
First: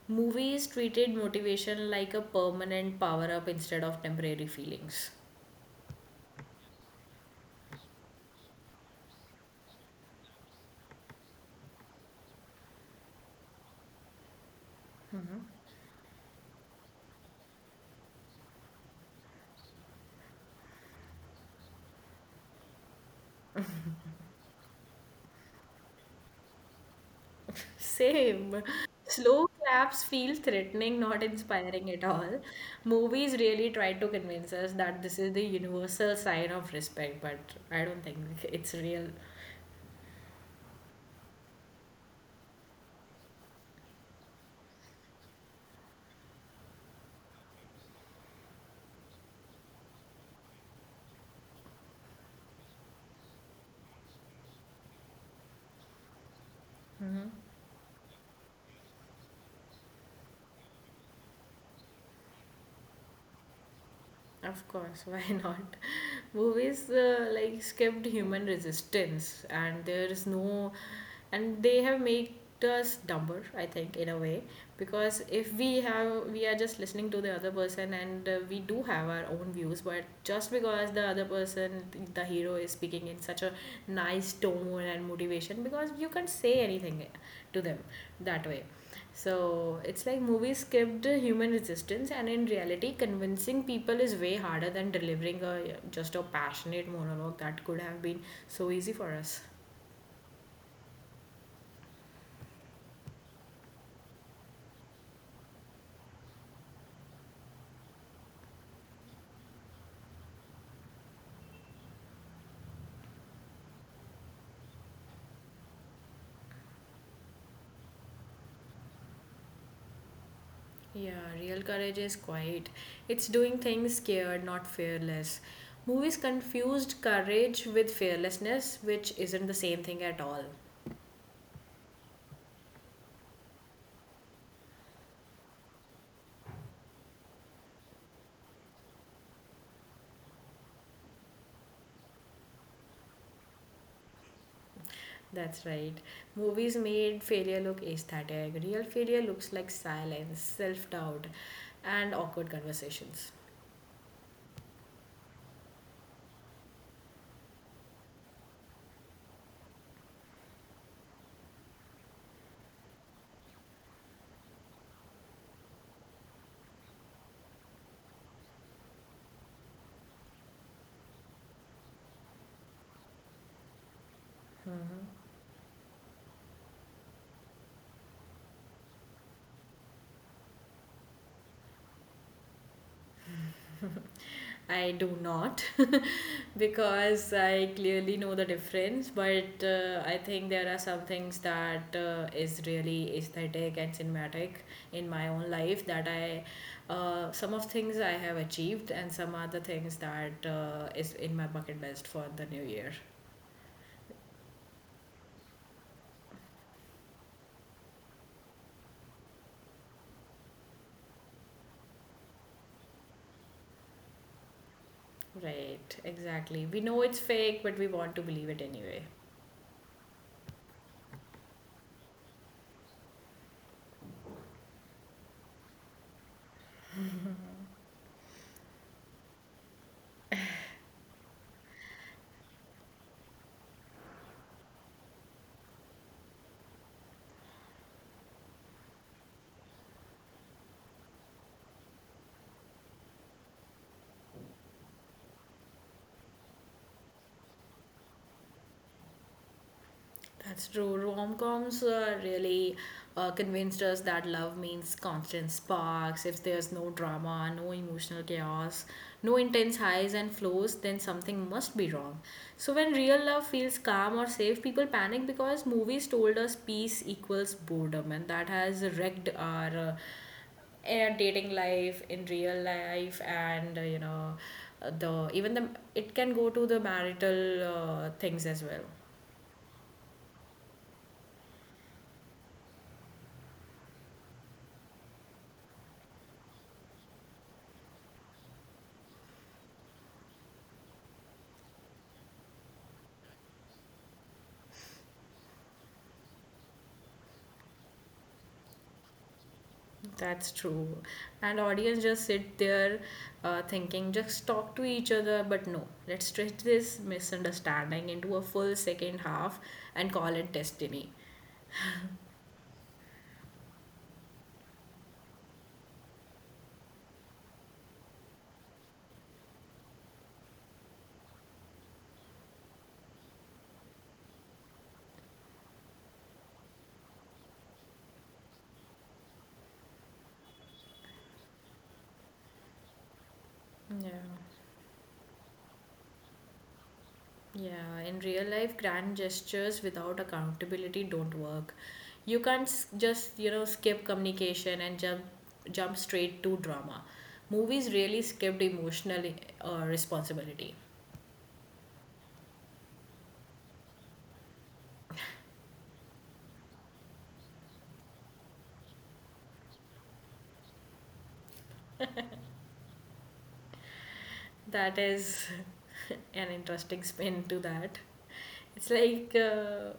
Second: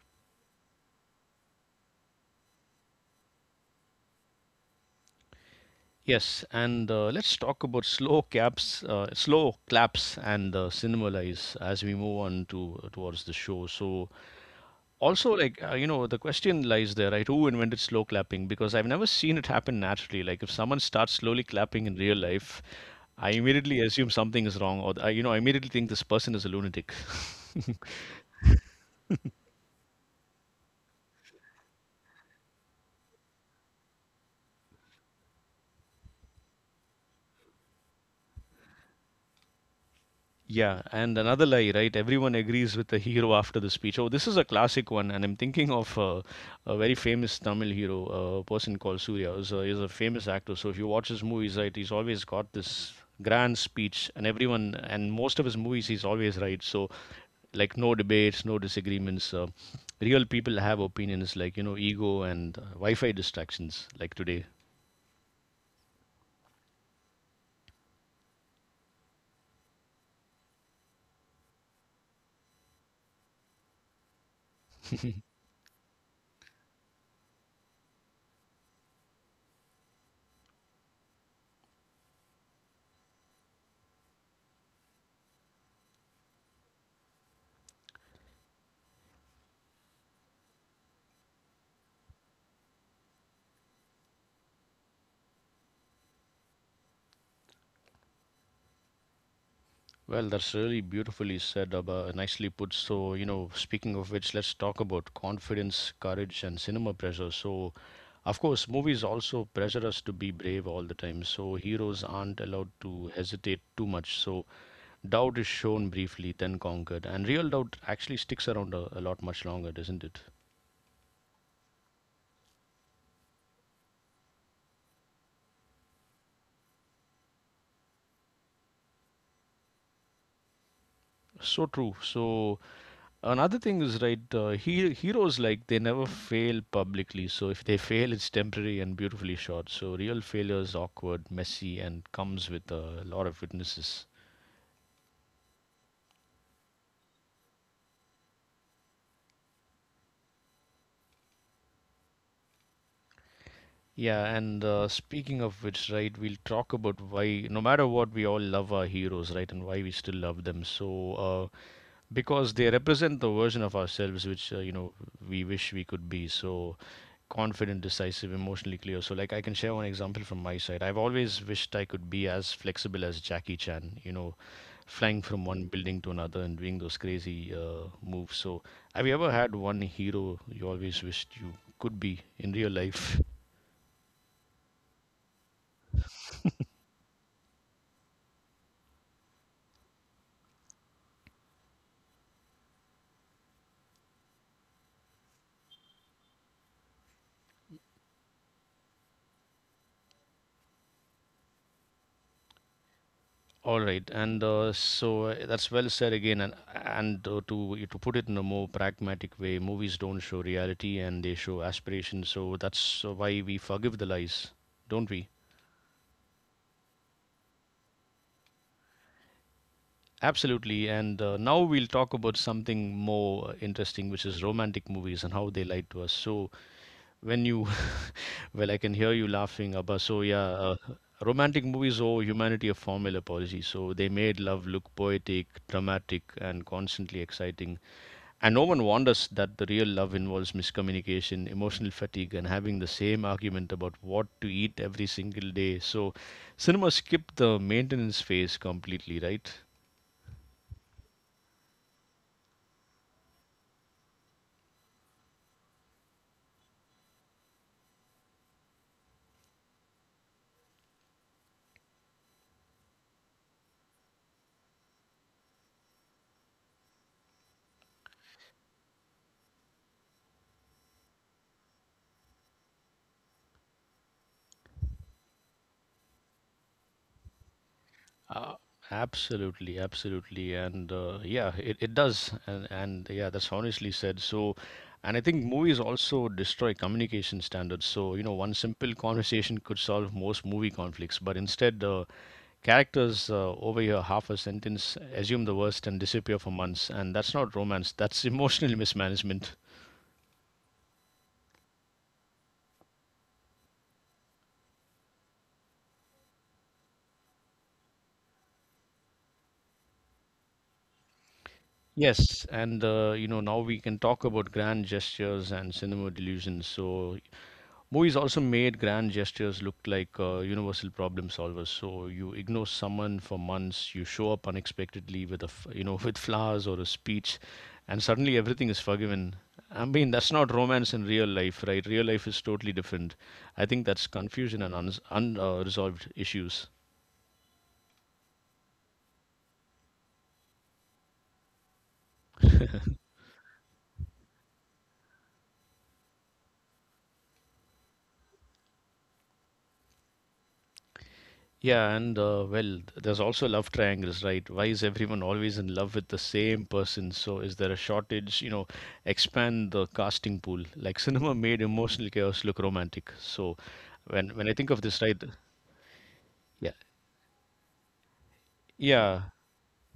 Movies treated motivation like a permanent power up instead of temporary feelings.
Yes, and uh, let's talk about slow caps, uh, slow claps, and uh, cinema lies as we move on to towards the show. So, also, like, uh, you know, the question lies there, right? Who invented slow clapping? Because I've never seen it happen naturally. Like, if someone starts slowly clapping in real life, I immediately assume something is wrong, or, I, you know, I immediately think this person is a lunatic.
Same. Slow claps feel threatening, not inspiring at all. Movies really try to convince us that this is the universal sign of respect, but I don't think it's real.
Yeah, and another lie, right? Everyone agrees with the hero after the speech. Oh, this is a classic one, and I'm thinking of uh, a very famous Tamil hero, a person called Surya. He's a, he's a famous actor. So if you watch his movies, right, he's always got this grand speech, and everyone, and most of his movies, he's always right. So like no debates, no disagreements. Uh, real people have opinions like, you know, ego and uh, Wi Fi distractions like today.
Of course, why not? Movies uh, like skipped human resistance, and there is no, and they have made us dumber, I think, in a way, because if we have, we are just listening to the other person, and uh, we do have our own views, but just because the other person, the hero, is speaking in such a nice tone and motivation, because you can't say anything to them that way. So it's like movies skipped human resistance, and in reality, convincing people is way harder than delivering a just a passionate monologue that could have been so easy for us.
Well, that's really beautifully said, Abba, nicely put. So, you know, speaking of which, let's talk about confidence, courage, and cinema pressure. So, of course, movies also pressure us to be brave all the time. So, heroes aren't allowed to hesitate too much. So, doubt is shown briefly, then conquered. And real doubt actually sticks around a, a lot much longer, doesn't it?
Yeah, real courage is quiet. It's doing things scared, not fearless. Movies confused courage with fearlessness, which isn't the same thing at all.
So true. So, another thing is right. Uh, he, heroes like they never fail publicly. So if they fail, it's temporary and beautifully shot. So real failure is awkward, messy, and comes with a lot of witnesses.
That's right. Movies made failure look aesthetic. Real failure looks like silence, self doubt, and awkward conversations.
Yeah, and uh, speaking of which, right, we'll talk about why, no matter what, we all love our heroes, right, and why we still love them. So, uh, because they represent the version of ourselves which uh, you know we wish we could be. So confident, decisive, emotionally clear. So like, I can share one example from my side. I've always wished I could be as flexible as Jackie Chan, you know, flying from one building to another and doing those crazy uh, moves. So have you ever had one hero you always wished you could be in real life?
I do not, because I clearly know the difference, but uh, I think there are some things that uh, is really aesthetic and cinematic in my own life that I uh, some of things I have achieved and some other things that uh, is in my bucket list.
All right, and uh, so uh, that's well said again. And and uh, to to put it in a more pragmatic way, movies don't show reality and they show aspiration. So that's uh, why we forgive the lies, don't we?
Right, exactly. We know it's fake, but we want to believe it anyway.
Absolutely. And uh, now we'll talk about something more interesting, which is romantic movies and how they lie to us. So when you, well, I can hear you laughing, Abba. So yeah. Uh, Romantic movies owe humanity a formal apology. So they made love look poetic, dramatic, and constantly exciting. And no one warned us that the real love involves miscommunication, emotional fatigue, and having the same argument about what to eat every single day. So, cinema skipped the maintenance phase completely, right?
That's true. Rom coms uh, really uh, convinced us that love means constant sparks. If there's no drama, no emotional chaos, no intense highs and flows, then something must be wrong. So, when real love feels calm or safe, people panic because movies told us peace equals boredom, and that has wrecked our. Uh, in dating life in real life and uh, you know uh, the even the it can go to the marital uh, things
Uh,
as well.
Absolutely, absolutely, and uh, yeah, it, it does, and and yeah, that's honestly said. So, and I think movies also destroy communication standards. So you know, one simple conversation could solve most movie conflicts, but instead, uh, characters uh, overhear half a sentence, assume the worst, and disappear for months. And that's not romance. That's emotional mismanagement.
That's true. And audience just sit there uh, thinking, just talk to each other. But no, let's stretch this misunderstanding into a full second half and call it destiny.
Yes, and uh, you know, now we can talk about grand gestures and cinema delusions. So movies also made grand gestures look like uh, universal problem solvers. So you ignore someone for months, you show up unexpectedly with a, f- you know, with flowers or a speech, and suddenly everything is forgiven. I mean, that's not romance in real life, right? Real life is totally different. I think that's
Yeah.
confusion and unresolved un- uh, resolved issues.
Yeah. In real life, grand gestures without accountability don't work. You can't s- just, you know, skip communication and jump jump straight to drama. Movies really skipped emotional uh, responsibility.
Yeah, and uh, well, there's also love triangles, right? Why is everyone always in love with the same person? So is there a shortage? You know, expand the casting pool. Like cinema made emotional chaos look romantic. So when when I think of
That
this, right?
is an
Yeah,
interesting spin to that. It's
yeah.
like uh,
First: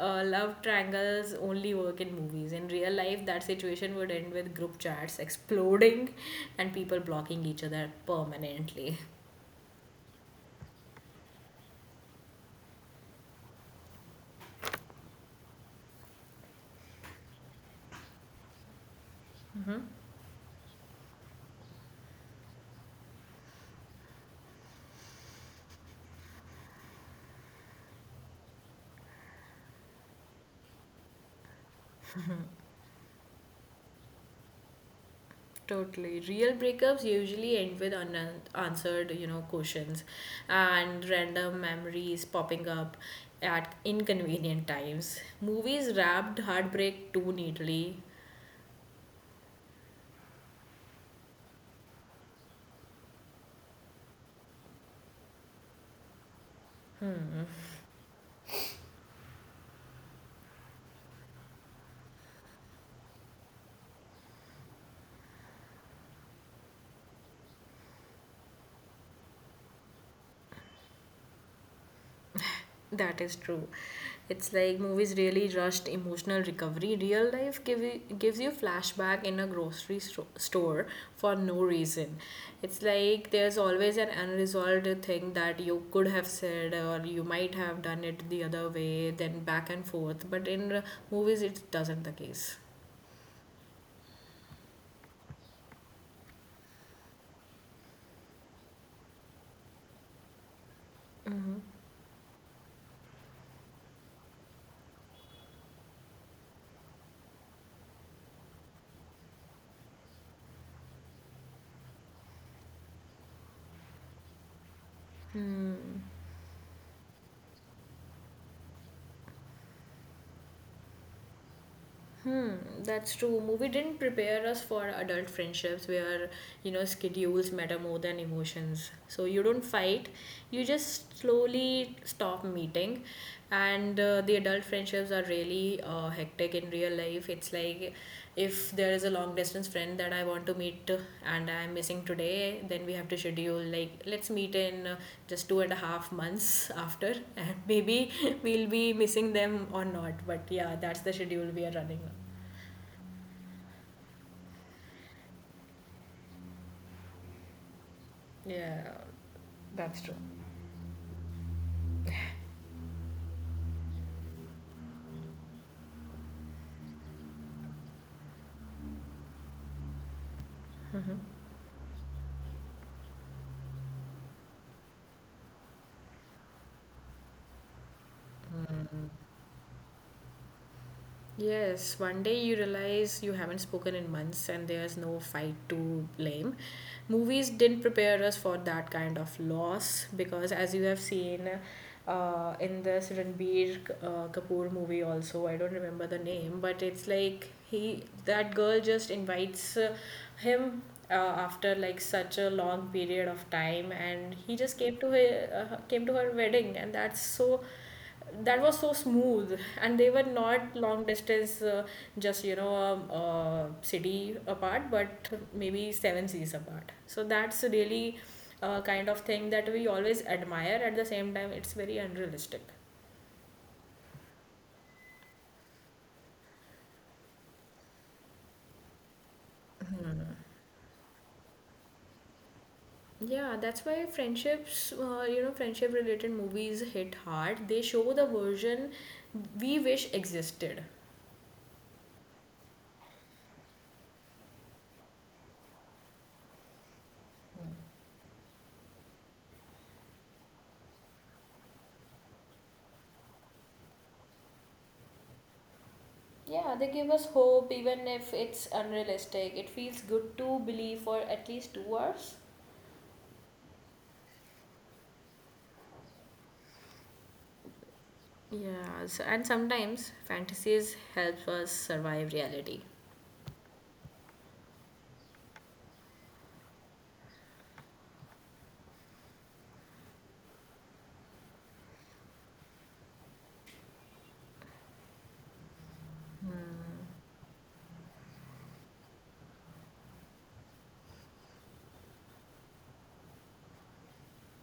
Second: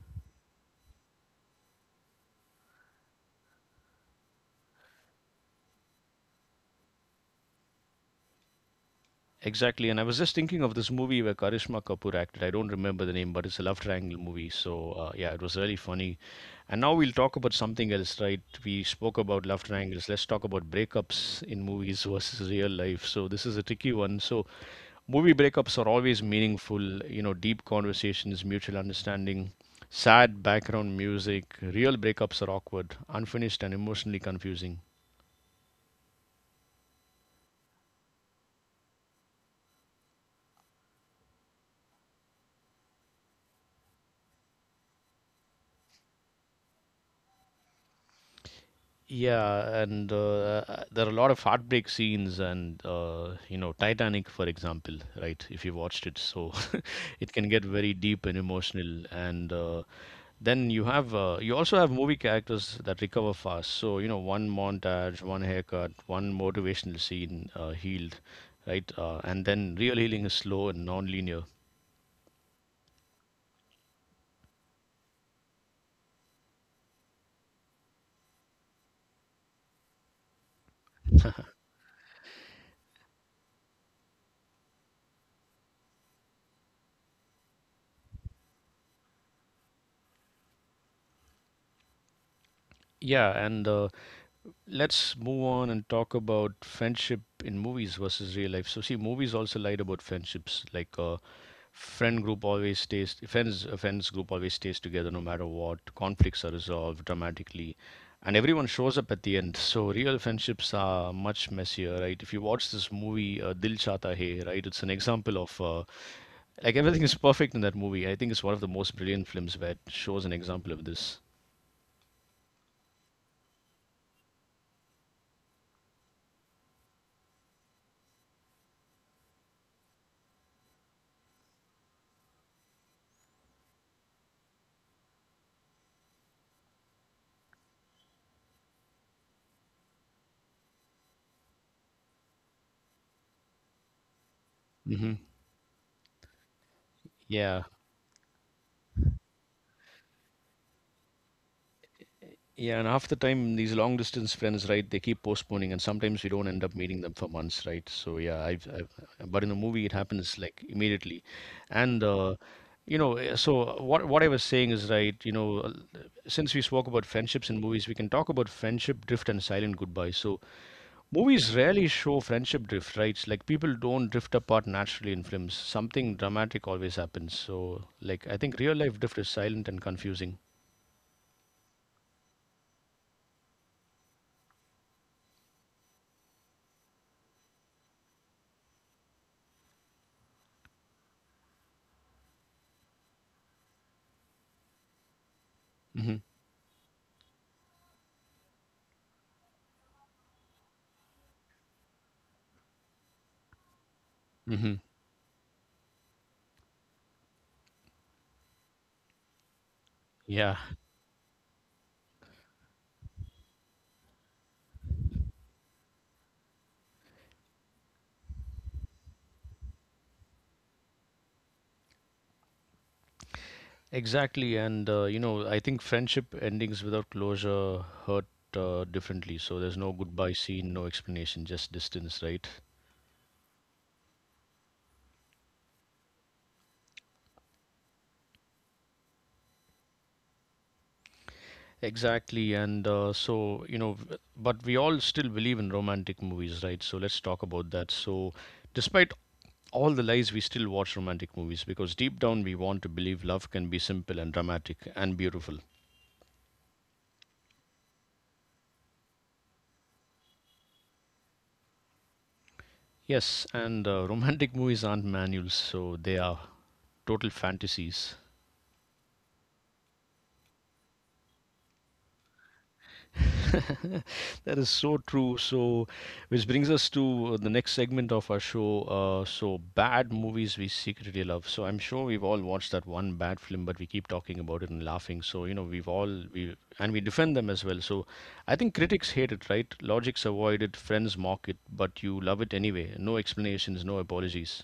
uh, love triangles only work in movies. In real life, that situation would end with group chats exploding and people blocking each other permanently.
Exactly, and I was just thinking of this movie where Karishma Kapoor acted. I don't remember the name, but it's a love triangle movie. So uh, yeah, it was really funny. And now we'll talk about something else, right? We spoke about love
Hmm.
triangles. Let's talk about breakups in movies versus real life. So this is a tricky one. So movie breakups are always meaningful. You know, deep conversations, mutual understanding, sad background music. Real breakups are awkward, unfinished, and emotionally confusing.
Totally. Real breakups usually end with unanswered, you know, questions and random memories popping up at inconvenient times. Movies wrapped heartbreak too neatly.
Yeah, and uh, uh, there are a lot of heartbreak scenes, and uh, you know, Titanic, for example, right? If you watched it, so it can get very deep and emotional. And uh, then you have uh, you also have movie characters that recover fast. So you know, one montage, one haircut, one motivational scene uh, healed, right? Uh, and then real healing is slow and non-linear.
That is true. It's like movies really rushed emotional recovery. Real life give you, gives you flashback in a grocery sto- store for no reason. It's like there's always an unresolved thing that you could have said or you might have done it the other way, then back and forth. But in uh, movies, it doesn't the case.
Yeah, and uh, let's move on and talk about friendship in movies versus real life. So, see, movies also lied about friendships. Like, uh, friend group always stays, friends, a friends group always stays together no matter what. Conflicts are resolved dramatically, and everyone shows up at the end. So, real friendships are much messier, right? If you watch this movie, uh, Dil Chata Hai, right, it's an example of uh, like everything is perfect in that movie. I think it's one of the most brilliant films where it shows an example of this.
Hmm, that's true. Movie didn't prepare us for adult friendships where, you know, schedules matter more than emotions. So you don't fight, you just slowly stop meeting. And uh, the adult friendships are really uh, hectic in real life. If it's like if there is a long distance friend that I want to meet and I'm missing today, then we have to schedule, like, let's meet in uh,
Hmm.
just two and a half months after. And
Yeah.
maybe we'll be missing them or not, but yeah, that's the schedule we are running
Yeah, and half the time these long distance friends, right? They keep postponing, and sometimes we don't end up meeting them for months, right? So yeah,
on.
I've,
Yeah,
I've but in the movie it
that's true.
happens like immediately, and uh, you know, eh, so what what I was saying is right. You know, uh, since we spoke about friendships in movies, we can talk about friendship drift and silent goodbye. So movies rarely show friendship drift, right? It's like people don't drift apart naturally in films. Something dramatic always happens. So like I think real life drift is silent and confusing.
Yes, one day you realize you haven't spoken in months and there's no fight to blame. Movies didn't prepare us for that kind of loss because, as you have seen uh, in this Ranbir uh, Kapoor movie, also, I don't remember
Hmm.
the name, but it's like he that girl just invites uh, him uh, after like such a long period of time, and he
Hmm.
just came to her, uh, came to her wedding. And that's so, that was so smooth, and they were
Yeah.
not long distance, uh, just, you know, um, uh, city apart, but maybe seven seas apart. So that's really a kind of thing that we always admire. At the same time, it's very unrealistic.
Exactly, and uh, you know, I think friendship endings without closure hurt uh, differently. So there's no goodbye scene, no explanation, just distance, right?
Yeah, that's why friendships, uh, you know, friendship related movies hit hard. They show the version we wish existed.
Exactly, and uh, so you know, v- but we all still believe in romantic movies, right? So let's talk about that. So, despite all the lies, we still watch romantic movies because deep down we want to believe love can be simple and dramatic and beautiful.
Yeah, they give us hope. Even if it's unrealistic, it feels good to believe for at least two hours.
Yes, and uh, romantic movies aren't manuals, so they are total fantasies.
Yeah, s- and sometimes fantasies help us survive reality.
That is so true. So, which brings us to uh, the next segment of our show. Uh, so, bad movies we secretly love. So, I'm sure we've all watched that one bad film, but we keep talking about it and laughing. So, you know, we've all we and we defend them as well. So, I think critics hate it, right? Logics avoid it, friends mock it, but you love it anyway. No explanations, no apologies.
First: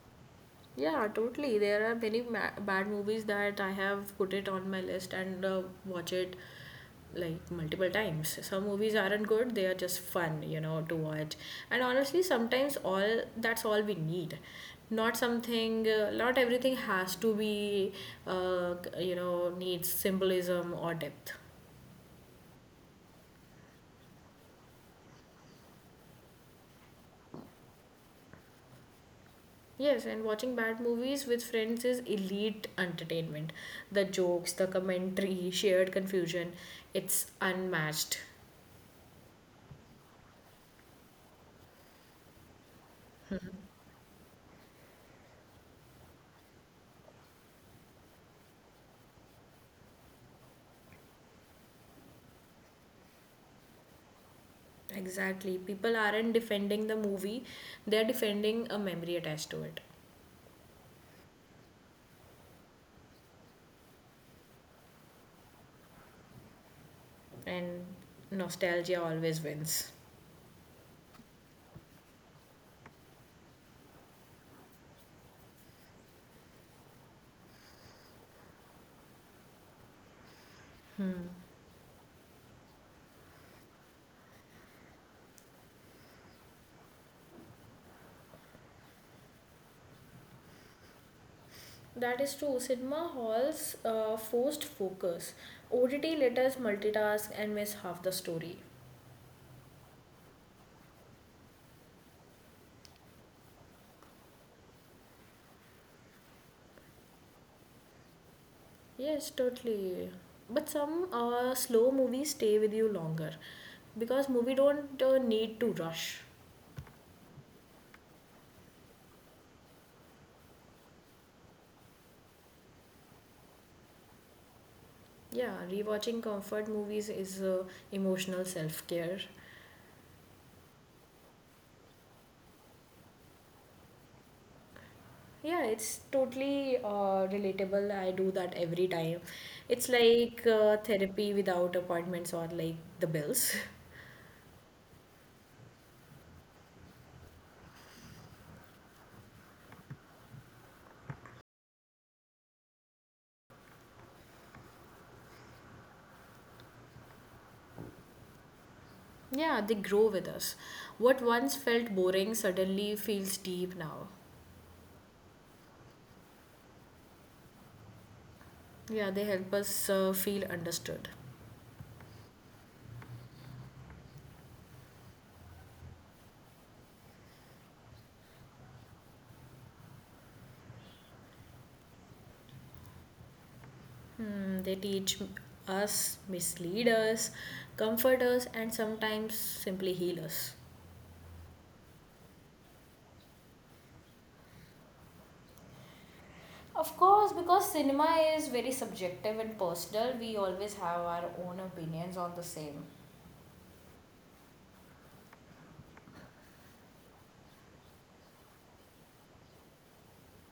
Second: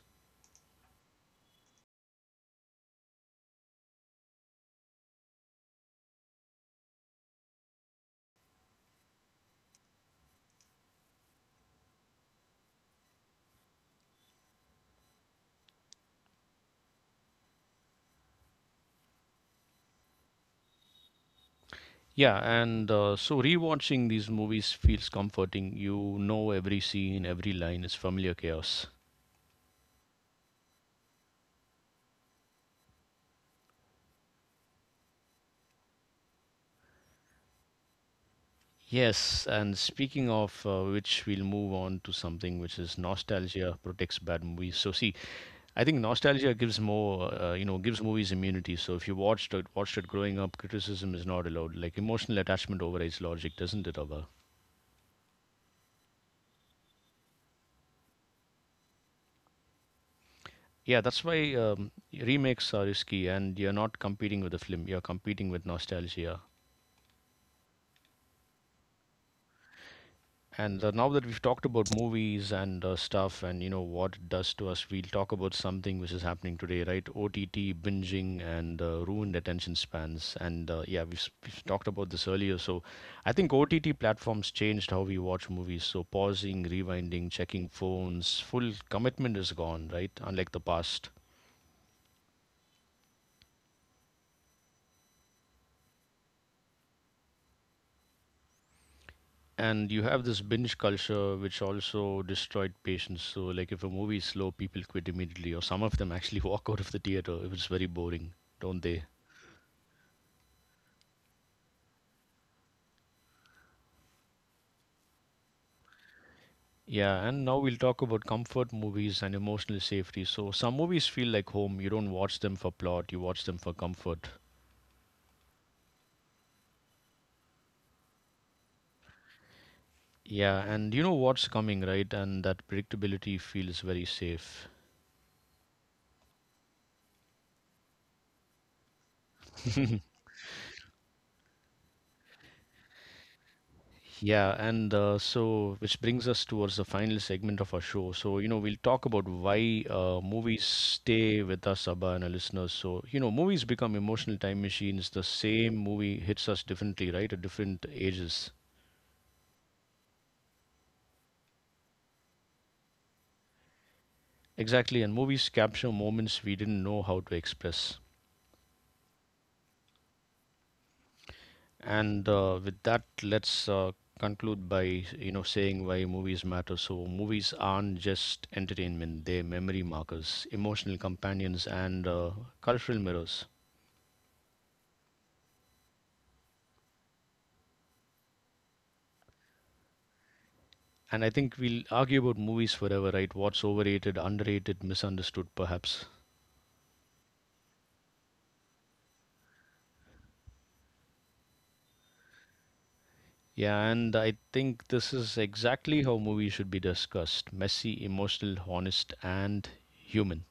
Yeah, totally. There are many ma- bad movies that I have put it on my list and uh, watch it like multiple times. Some movies aren't good, they are just fun, you know, to watch. And honestly, sometimes all that's all we need. Not something, uh, not everything has to be, uh, you know, needs symbolism or depth.
Yeah, and uh, so rewatching these movies feels comforting. You know every scene, every line is familiar chaos.
Yes, and watching bad movies with friends is elite entertainment. The jokes, the commentary, shared confusion, it's unmatched.
Yes, and speaking of uh, which, we'll move on to something which is nostalgia protects bad movies. So see, I think nostalgia gives more, uh, you know, gives movies immunity. So if you watched it, watched it growing up, criticism is not allowed. Like emotional attachment overrides logic, doesn't it, Abba?
Exactly. People aren't defending the movie, they're defending a memory attached to it.
Yeah, that's why um, remakes are risky, and you're not competing with the film. You're competing with nostalgia.
And nostalgia always wins.
And uh, now that we've talked about movies and uh, stuff and you know what it does to us, we'll talk about something which is happening today, right? O T T, binging, and uh, ruined attention spans. And uh, yeah, we've, s- we've talked about this earlier. So I think O T T platforms changed how we watch movies. So pausing, rewinding, checking phones, full commitment is gone, right? Unlike the past.
That is true. Cinema halls uh, forced focus. O T T let us multitask and miss half the story.
And you have this binge culture which also destroyed patience. So like if a movie is slow, people quit immediately, or some of them actually walk out of the theater if it's very boring, don't they?
Yes, totally. But some uh, slow movies stay with you longer because movie don't uh, need to rush.
Yeah, and now we'll talk about comfort movies and emotional safety. So some movies feel like home. You don't watch them for plot, you watch them for comfort.
Yeah, rewatching comfort movies is uh, emotional self-care.
Yeah, and you know what's coming, right, and that predictability feels very safe.
Yeah, it's totally uh, relatable. I do that every time. It's like uh, therapy without appointments or like the bills.
Yeah, and uh, so which brings us towards the final segment of our show. So, you know, we'll talk about why uh, movies stay with us, Abba, and our listeners. So, you know, movies become emotional time machines. The same movie hits us differently, right, at different ages.
Yeah, they grow with us. What once felt boring suddenly feels deep now.
Exactly, and movies capture moments we didn't know how to express.
Yeah, they help us uh, feel understood.
And uh, with that, let's uh, conclude by you know saying why movies matter. So movies aren't just entertainment; they're memory markers, emotional companions, and uh, cultural mirrors.
Hmm, they teach us, mislead us, comfort us, and sometimes simply heal us.
And I think we'll argue about movies forever, right? What's overrated, underrated, misunderstood, perhaps.
Of course, because cinema is very subjective and personal, we always have our own opinions on the same.
Yeah, and I think this is exactly how movies should be discussed: messy, emotional, honest, and human.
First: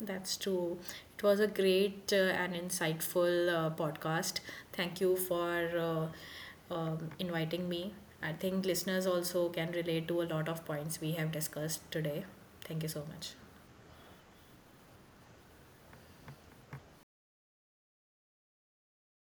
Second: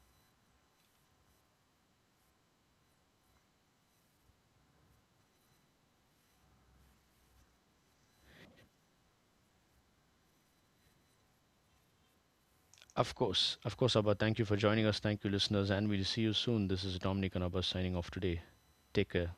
That's true. It was a great uh, and insightful uh, podcast. Thank you for uh, um, inviting me. I think listeners also can relate to a lot of points we have discussed today. Thank you so
Of
much.
course, of course, Abba. Thank you for joining us. Thank you, listeners, and we'll see you soon. This is Dominic and Abba signing off today. Take care.